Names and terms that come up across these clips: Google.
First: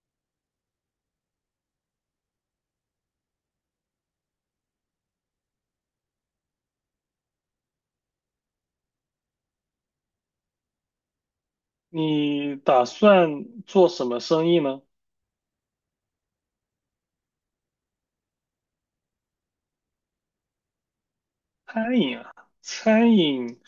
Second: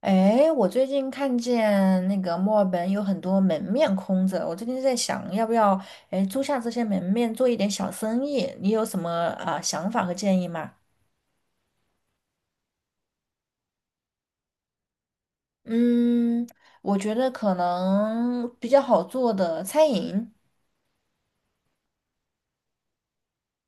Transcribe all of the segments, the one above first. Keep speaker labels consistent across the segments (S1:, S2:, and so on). S1: 哎，我最近看见那个墨尔本有很多门面空着，我最近在想要不要租下这些门面做一点小生意，你有什么想法和建议吗？
S2: 你打算做什么生意呢？
S1: 嗯，我觉得可能比较好做的餐饮。
S2: 餐饮啊，餐饮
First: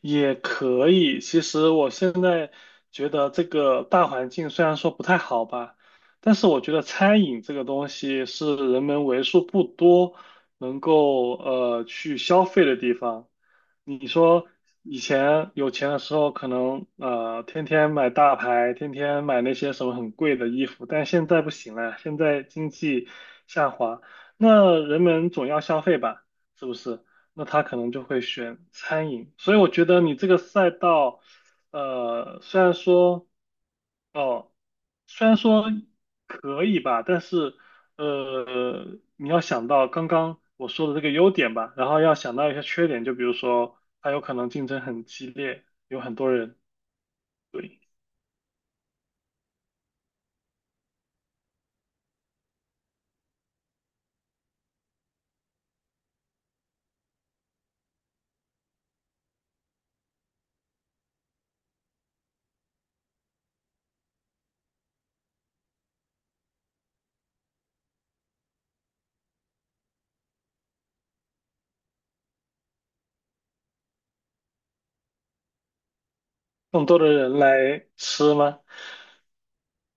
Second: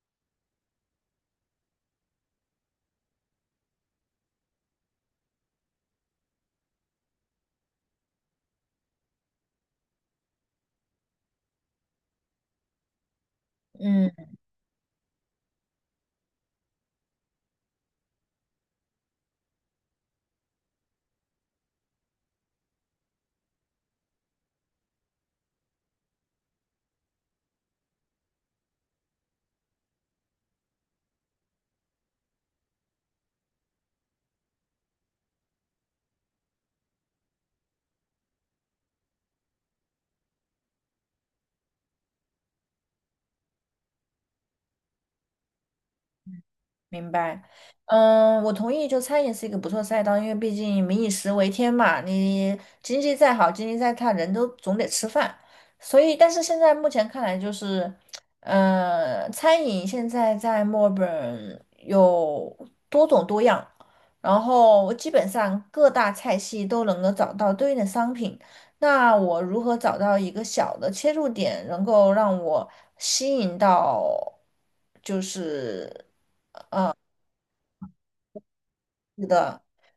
S2: 也可以。其实我现在觉得这个大环境虽然说不太好吧，但是我觉得餐饮这个东西是人们为数不多能够去消费的地方。你
S1: 嗯。
S2: 说以前有钱的时候，可能天天买大牌，天天买那些什么很贵的衣服，但现在不行了，现在经济下滑，那人们总要消费吧，是不是？那他可能就会选餐饮。所以我觉得你这个赛道，虽然说，哦，虽然说可以吧，但是，你要想到刚刚我说的这个优点吧，然后要想到一些缺点，就比如说，它有可能竞争很激烈，有很多人，
S1: 明白，嗯，我同意，就餐饮是一个不错赛道，因为毕竟民以食为天嘛，你经济再好，经济再差，人都总得吃饭。所以，但是现在目前看来，就是，餐饮现在在墨尔本有多种多样，然后基本上各大菜系都能够找到对应的商品。那我如何找到一个小的切入点，能够让我吸引到，就是。
S2: 更多的人来吃吗？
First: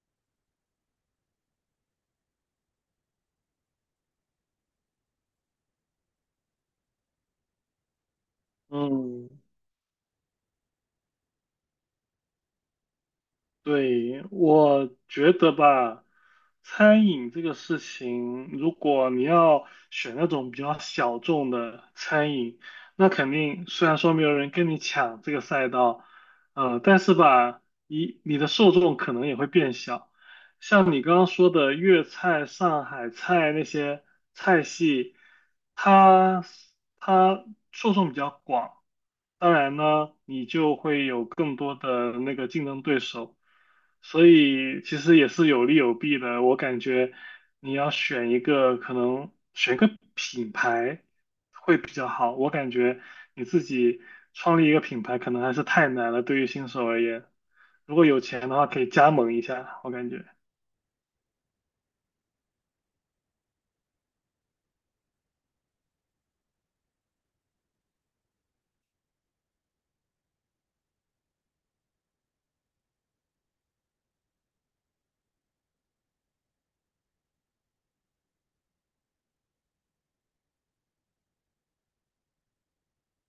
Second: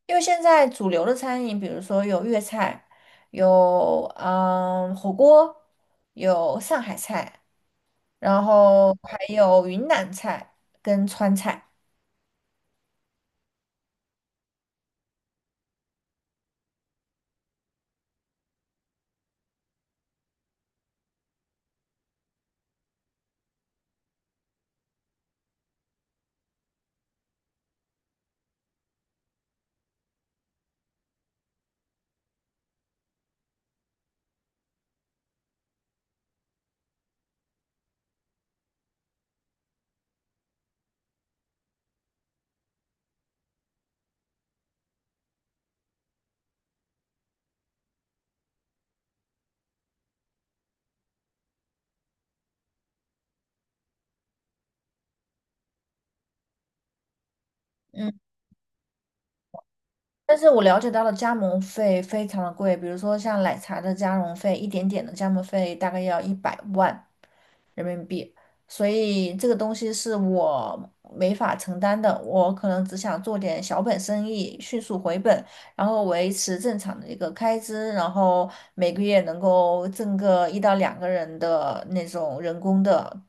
S1: 因为现在主流的餐饮，比如说有粤菜，有火锅，有上海菜，然后还
S2: 嗯，
S1: 有云南菜跟川菜。
S2: 对，我觉得吧，餐饮这个事情，如果你要选那种比较小众的餐饮，那肯定虽然说没有人跟你抢这个赛道，但是吧，你的受众可能也会变小。像你刚刚说的粤菜、上海菜那些菜系，它它受众比较广，当然呢，你就会有更多的那个竞争对手，所以其实也是有利有弊的。我感觉你要选一个，可能选一个品牌会比较好。我感觉你自己创立一个品牌可能还是太难了，对于新手而言。如果
S1: 嗯，
S2: 有钱的话，可以加盟一下，我感觉。
S1: 但是我了解到的加盟费非常的贵，比如说像奶茶的加盟费，一点点的加盟费大概要100万。人民币，所以这个东西是我没法承担的。我可能只想做点小本生意，迅速回本，然后维持正常的一个开支，然后每个月能够挣个1到2个人的那种人工的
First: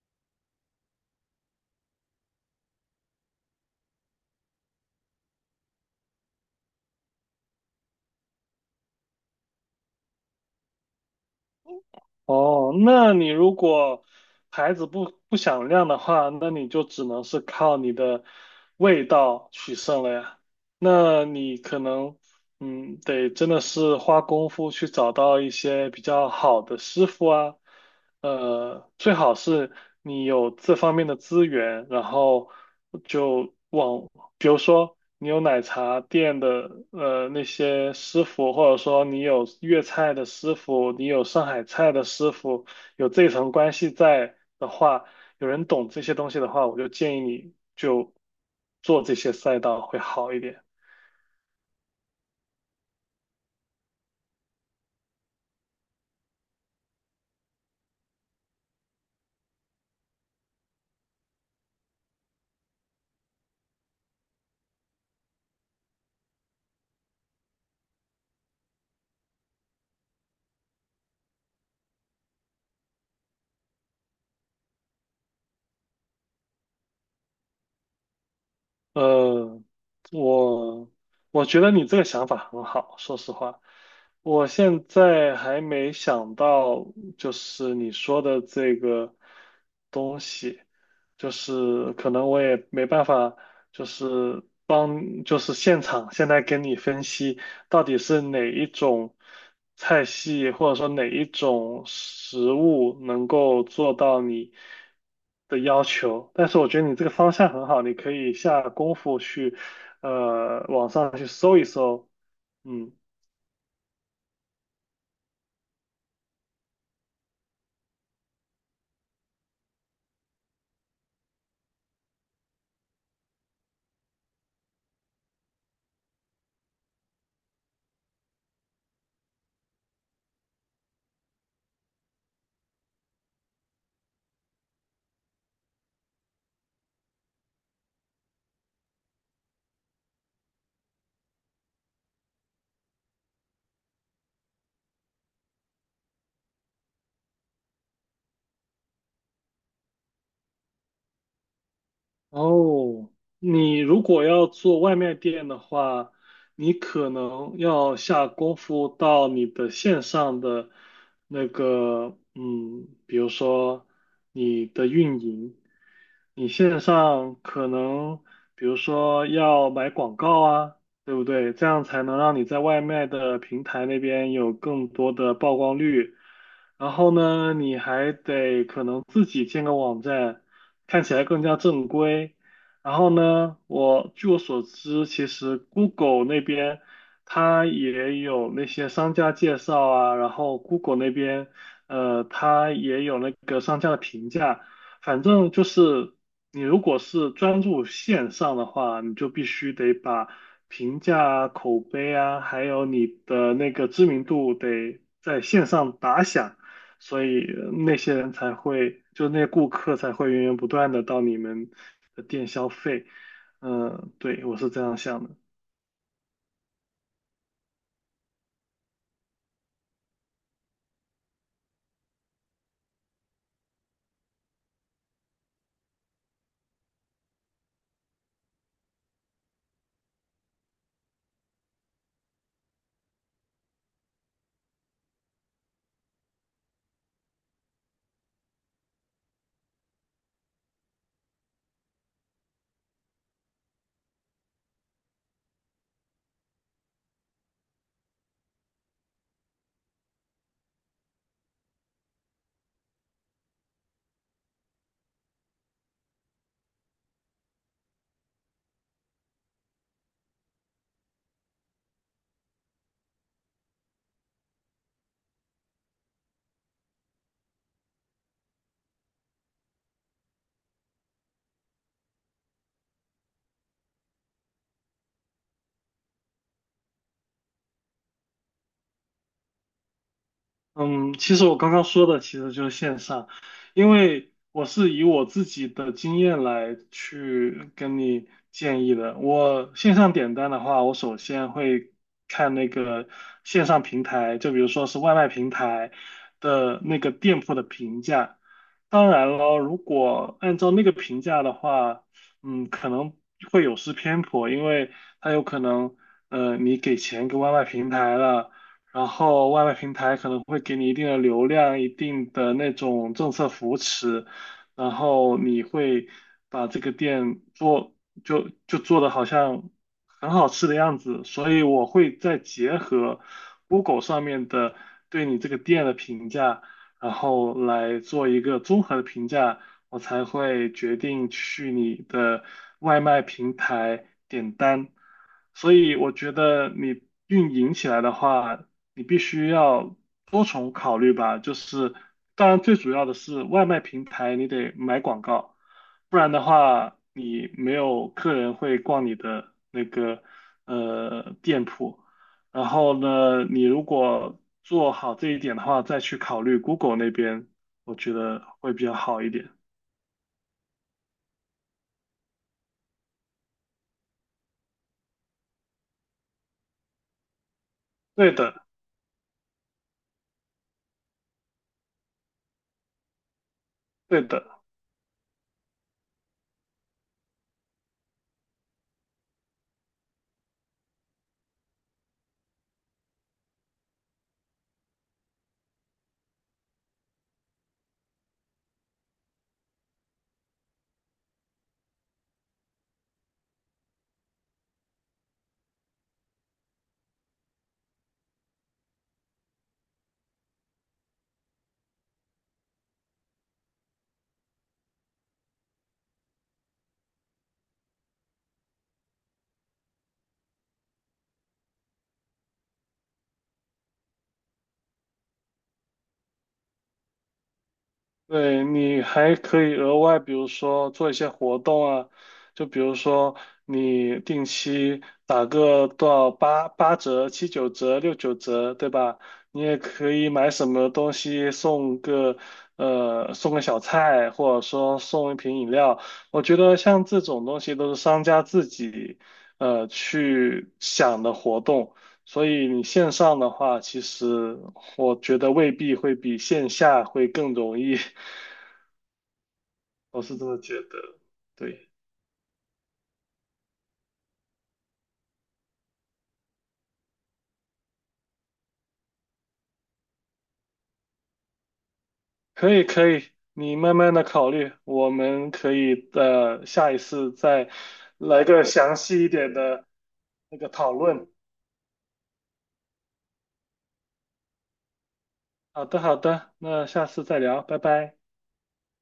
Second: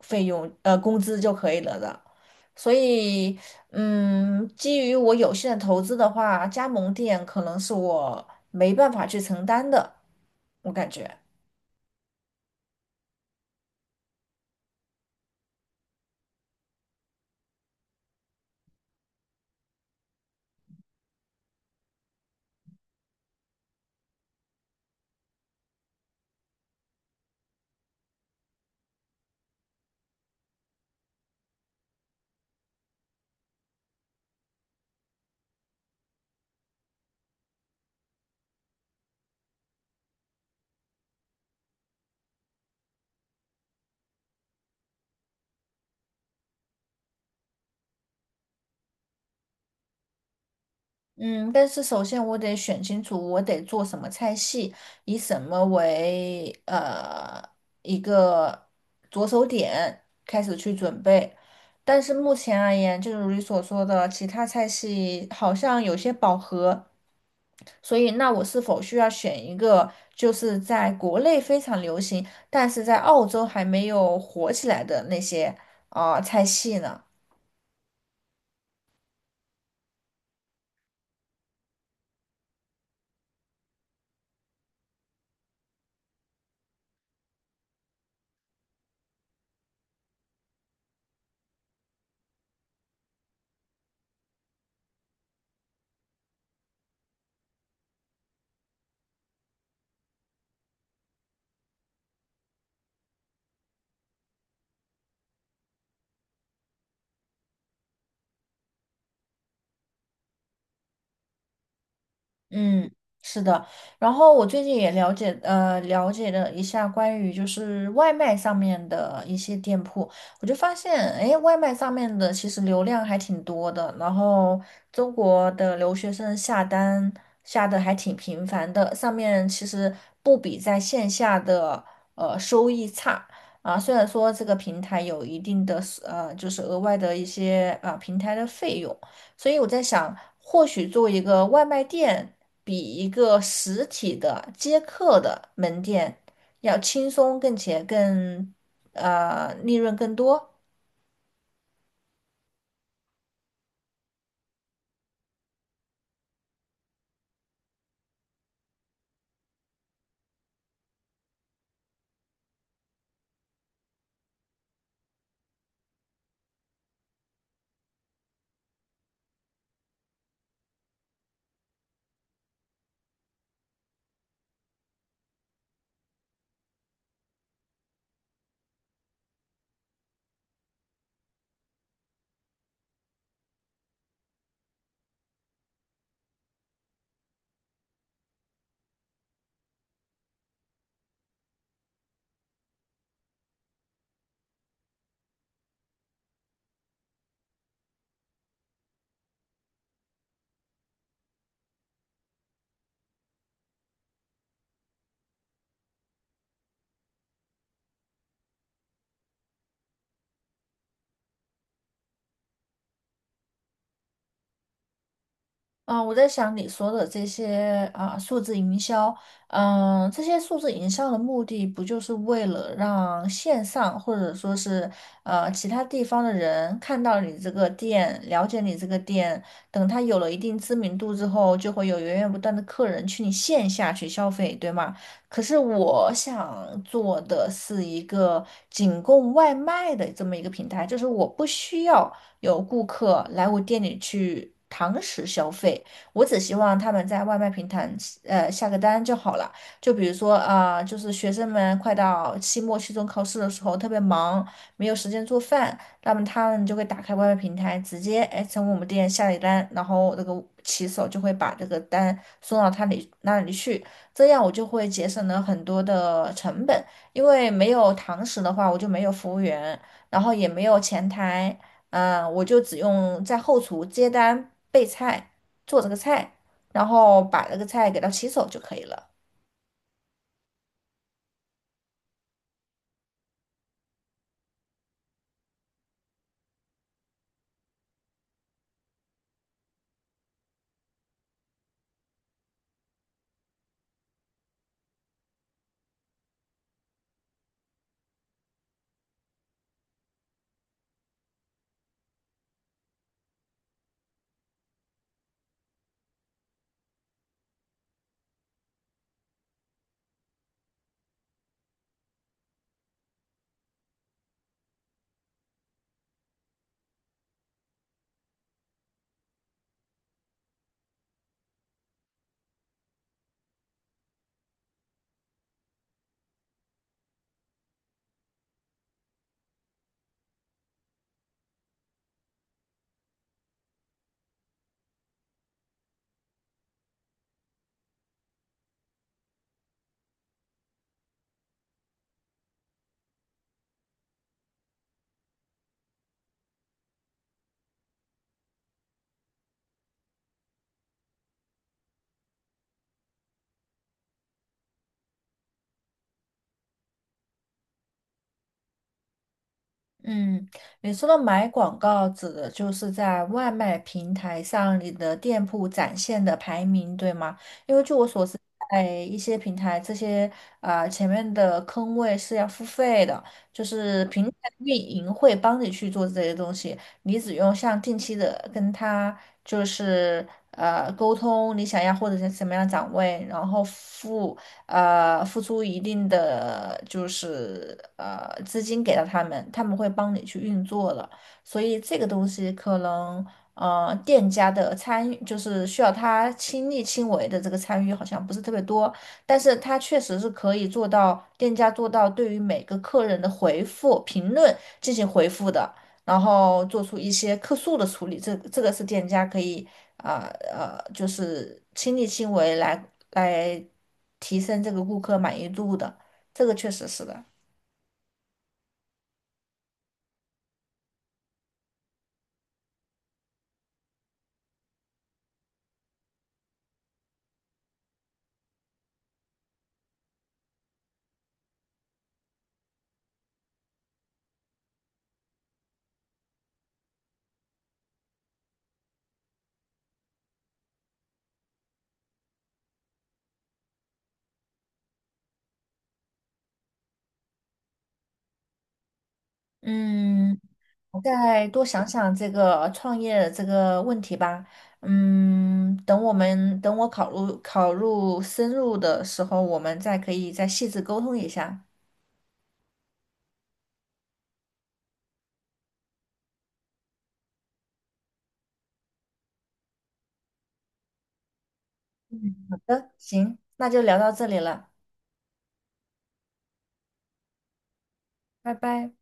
S1: 费用，工资就可以了的。所以，嗯，基于我有限的投资的话，加盟店可能是我没办法去承担的，我感觉。
S2: 哦，那你如果牌子不响亮的话，那你就只能是靠你的味道取胜了呀。那你可能，嗯，得真的是花功夫去找到一些比较好的师傅啊，最好是你有这方面的资源，然后就。往。比如说你有奶茶店的那些师傅，或者说你有粤菜的师傅，你有上海菜的师傅，有这层关系在的话，有人懂这些东西的话，我就建议你就做这些赛道会好一点。
S1: 嗯，但是首先我得选清楚我得做什么菜系，以什么为一个着手点开始去准备。但是目前而言，就如你所说的，其他菜系好像有些饱和，所以那我是否需要选一个就是在国内非常流行，但是在澳洲还没有火起来的那些菜系呢？
S2: 呃，我我觉得你这个想法很好，说实话，我现在还没想到，就是你说的这个东西，就是可能我也没办法，就是帮，就是现场现在跟你分析。到底是哪一种菜系，或者说哪一种食物能够做到你的要求。但是我觉得你这个方向很好，你可以下功夫去，网上去搜一搜，
S1: 嗯，
S2: 嗯。
S1: 是的。然后我最近也了解，了一下关于就是外卖上面的一些店铺，我就发现，哎，外卖上面的其实流量还挺多的。然后中国的留学生下单下的还挺频繁的，上面其实不比在线下的收益差。啊，虽然说这个平台有一定的就是额外的一些平台的费用，所以我在想，或许作为一个外卖店。比一个实体的接客的门店要轻松，并且利润更多。
S2: 哦，你如果要做外卖店的话，你可能要下功夫到你的线上的那个，嗯，比如说你的运营，你线上可能，比如说要买广告啊，对不对？这样才能让你在外卖的平台那边有更多的曝光率。然后呢，你还得可能自己建个网站。看起来更加正规。然后呢，我据我所知，其实 Google 那边它也有那些商家介绍啊，然后 Google 那边它也有那个商家的评价。反正就是你如果是专注线上的话，你就必须得把评价啊、口碑啊，还有你的那个知名度得在线上打响。所以那些人才会，就那些顾客才会源源不断的到你们的店消费。嗯、对，我是这样想的。
S1: 我在想你说的这些数字营销，这些数字营销的目的不就是为了让线上或者说是其他地方的人看到你这个店，了解你这个店，等他有了一定知名度之后，就会有源源不断的客人去你线下去消费，对吗？可是我想做的是一个仅供外卖的这么一个平台，就是我不需要。有顾客来我店里去堂食消费，我只希望他们在外卖平台下个单就好了。就比如说就是学生们快到期末、期中考试的时候特别忙，没有时间做饭，那么他们就会打开外卖平台，直接哎从我们店下一单，然后那个骑手就会把这个单送到他里那里去，这样我就会节省了很多的成本。因为没有堂食的话，我就没有服务员，然后也没有前台，嗯，我就只用在后厨接单、备菜、做这个菜，然后把这个菜给它洗手就可以了。
S2: 嗯，其实我刚刚说的其实就是线上，因为我是以我自己的经验来去跟你建议的。我线上点单的话，我首先会看那个线上平台，就比如说是外卖平台的那个店铺的评价。当然了，如果按照那个评价的话，嗯，可能会有失偏颇，因为它有可能，你给钱给外卖平台了。然后外卖平台可能会给你一定的流量、一定的那种政策扶持，然后你会把这个店做就做的好像很好吃的样子，所以我会再结合 Google 上面的对你这个店的评价，然后来做一个综合的评价，我才会决定去你的外卖平台点单。所以我觉得你运营起来的话，你必须要多重考虑吧。就是，当然最主要的是外卖平台你得买广告，不然的话你没有客人会逛你的那个店铺。然后呢，你如果做好这一点的话，再去考虑 Google 那边，我觉得会比较好一点。
S1: 嗯，你说的买广告指的就是在外卖平台上你的店铺展现的排名，对吗？因为据我所
S2: 对
S1: 知，
S2: 的，
S1: 在一些平台，这些前面的坑位是要付费的，就是
S2: 对
S1: 平台
S2: 的。
S1: 运营会帮你去做这些东西，你只用像定期的跟他就是沟通你想要或者是什么样的展位，然后付出一定的就是资金给到他们，他们会帮你去运作了。所以这个东西可能店家的参与，就是需要他亲力亲为的这个参与好像不是特别多，但是他确实是可以做到店家做到对于每个客人的回复评论进行回复的。然后做出一些客诉的处理，这个是店家可以就是亲力亲为来提升这个顾客满意度的，这个确实是的。
S2: 对，你还可以额外，比如说做一些活动啊，就比如说你定期打个多少八八折、七九折、六九折，对吧？你也可以买什么东西送个送个小菜，或者说送一瓶饮料。我觉得像这种东西都是商家自己去想的活动，所以你线上的话，其实我觉得未必会比线下会更容易。我是
S1: 嗯，
S2: 这么觉
S1: 我
S2: 得。
S1: 再多想
S2: 对，
S1: 想这个创业这个问题吧。嗯，等我考入深入的时候，我们再可以再细致沟通一下。
S2: 可以可以，你慢慢的考虑，我们可以的下一次再来个详细一点的那个讨论。
S1: 好的，行，那就聊到这里了，
S2: 好的好的，那下次再聊，拜拜。
S1: 拜拜。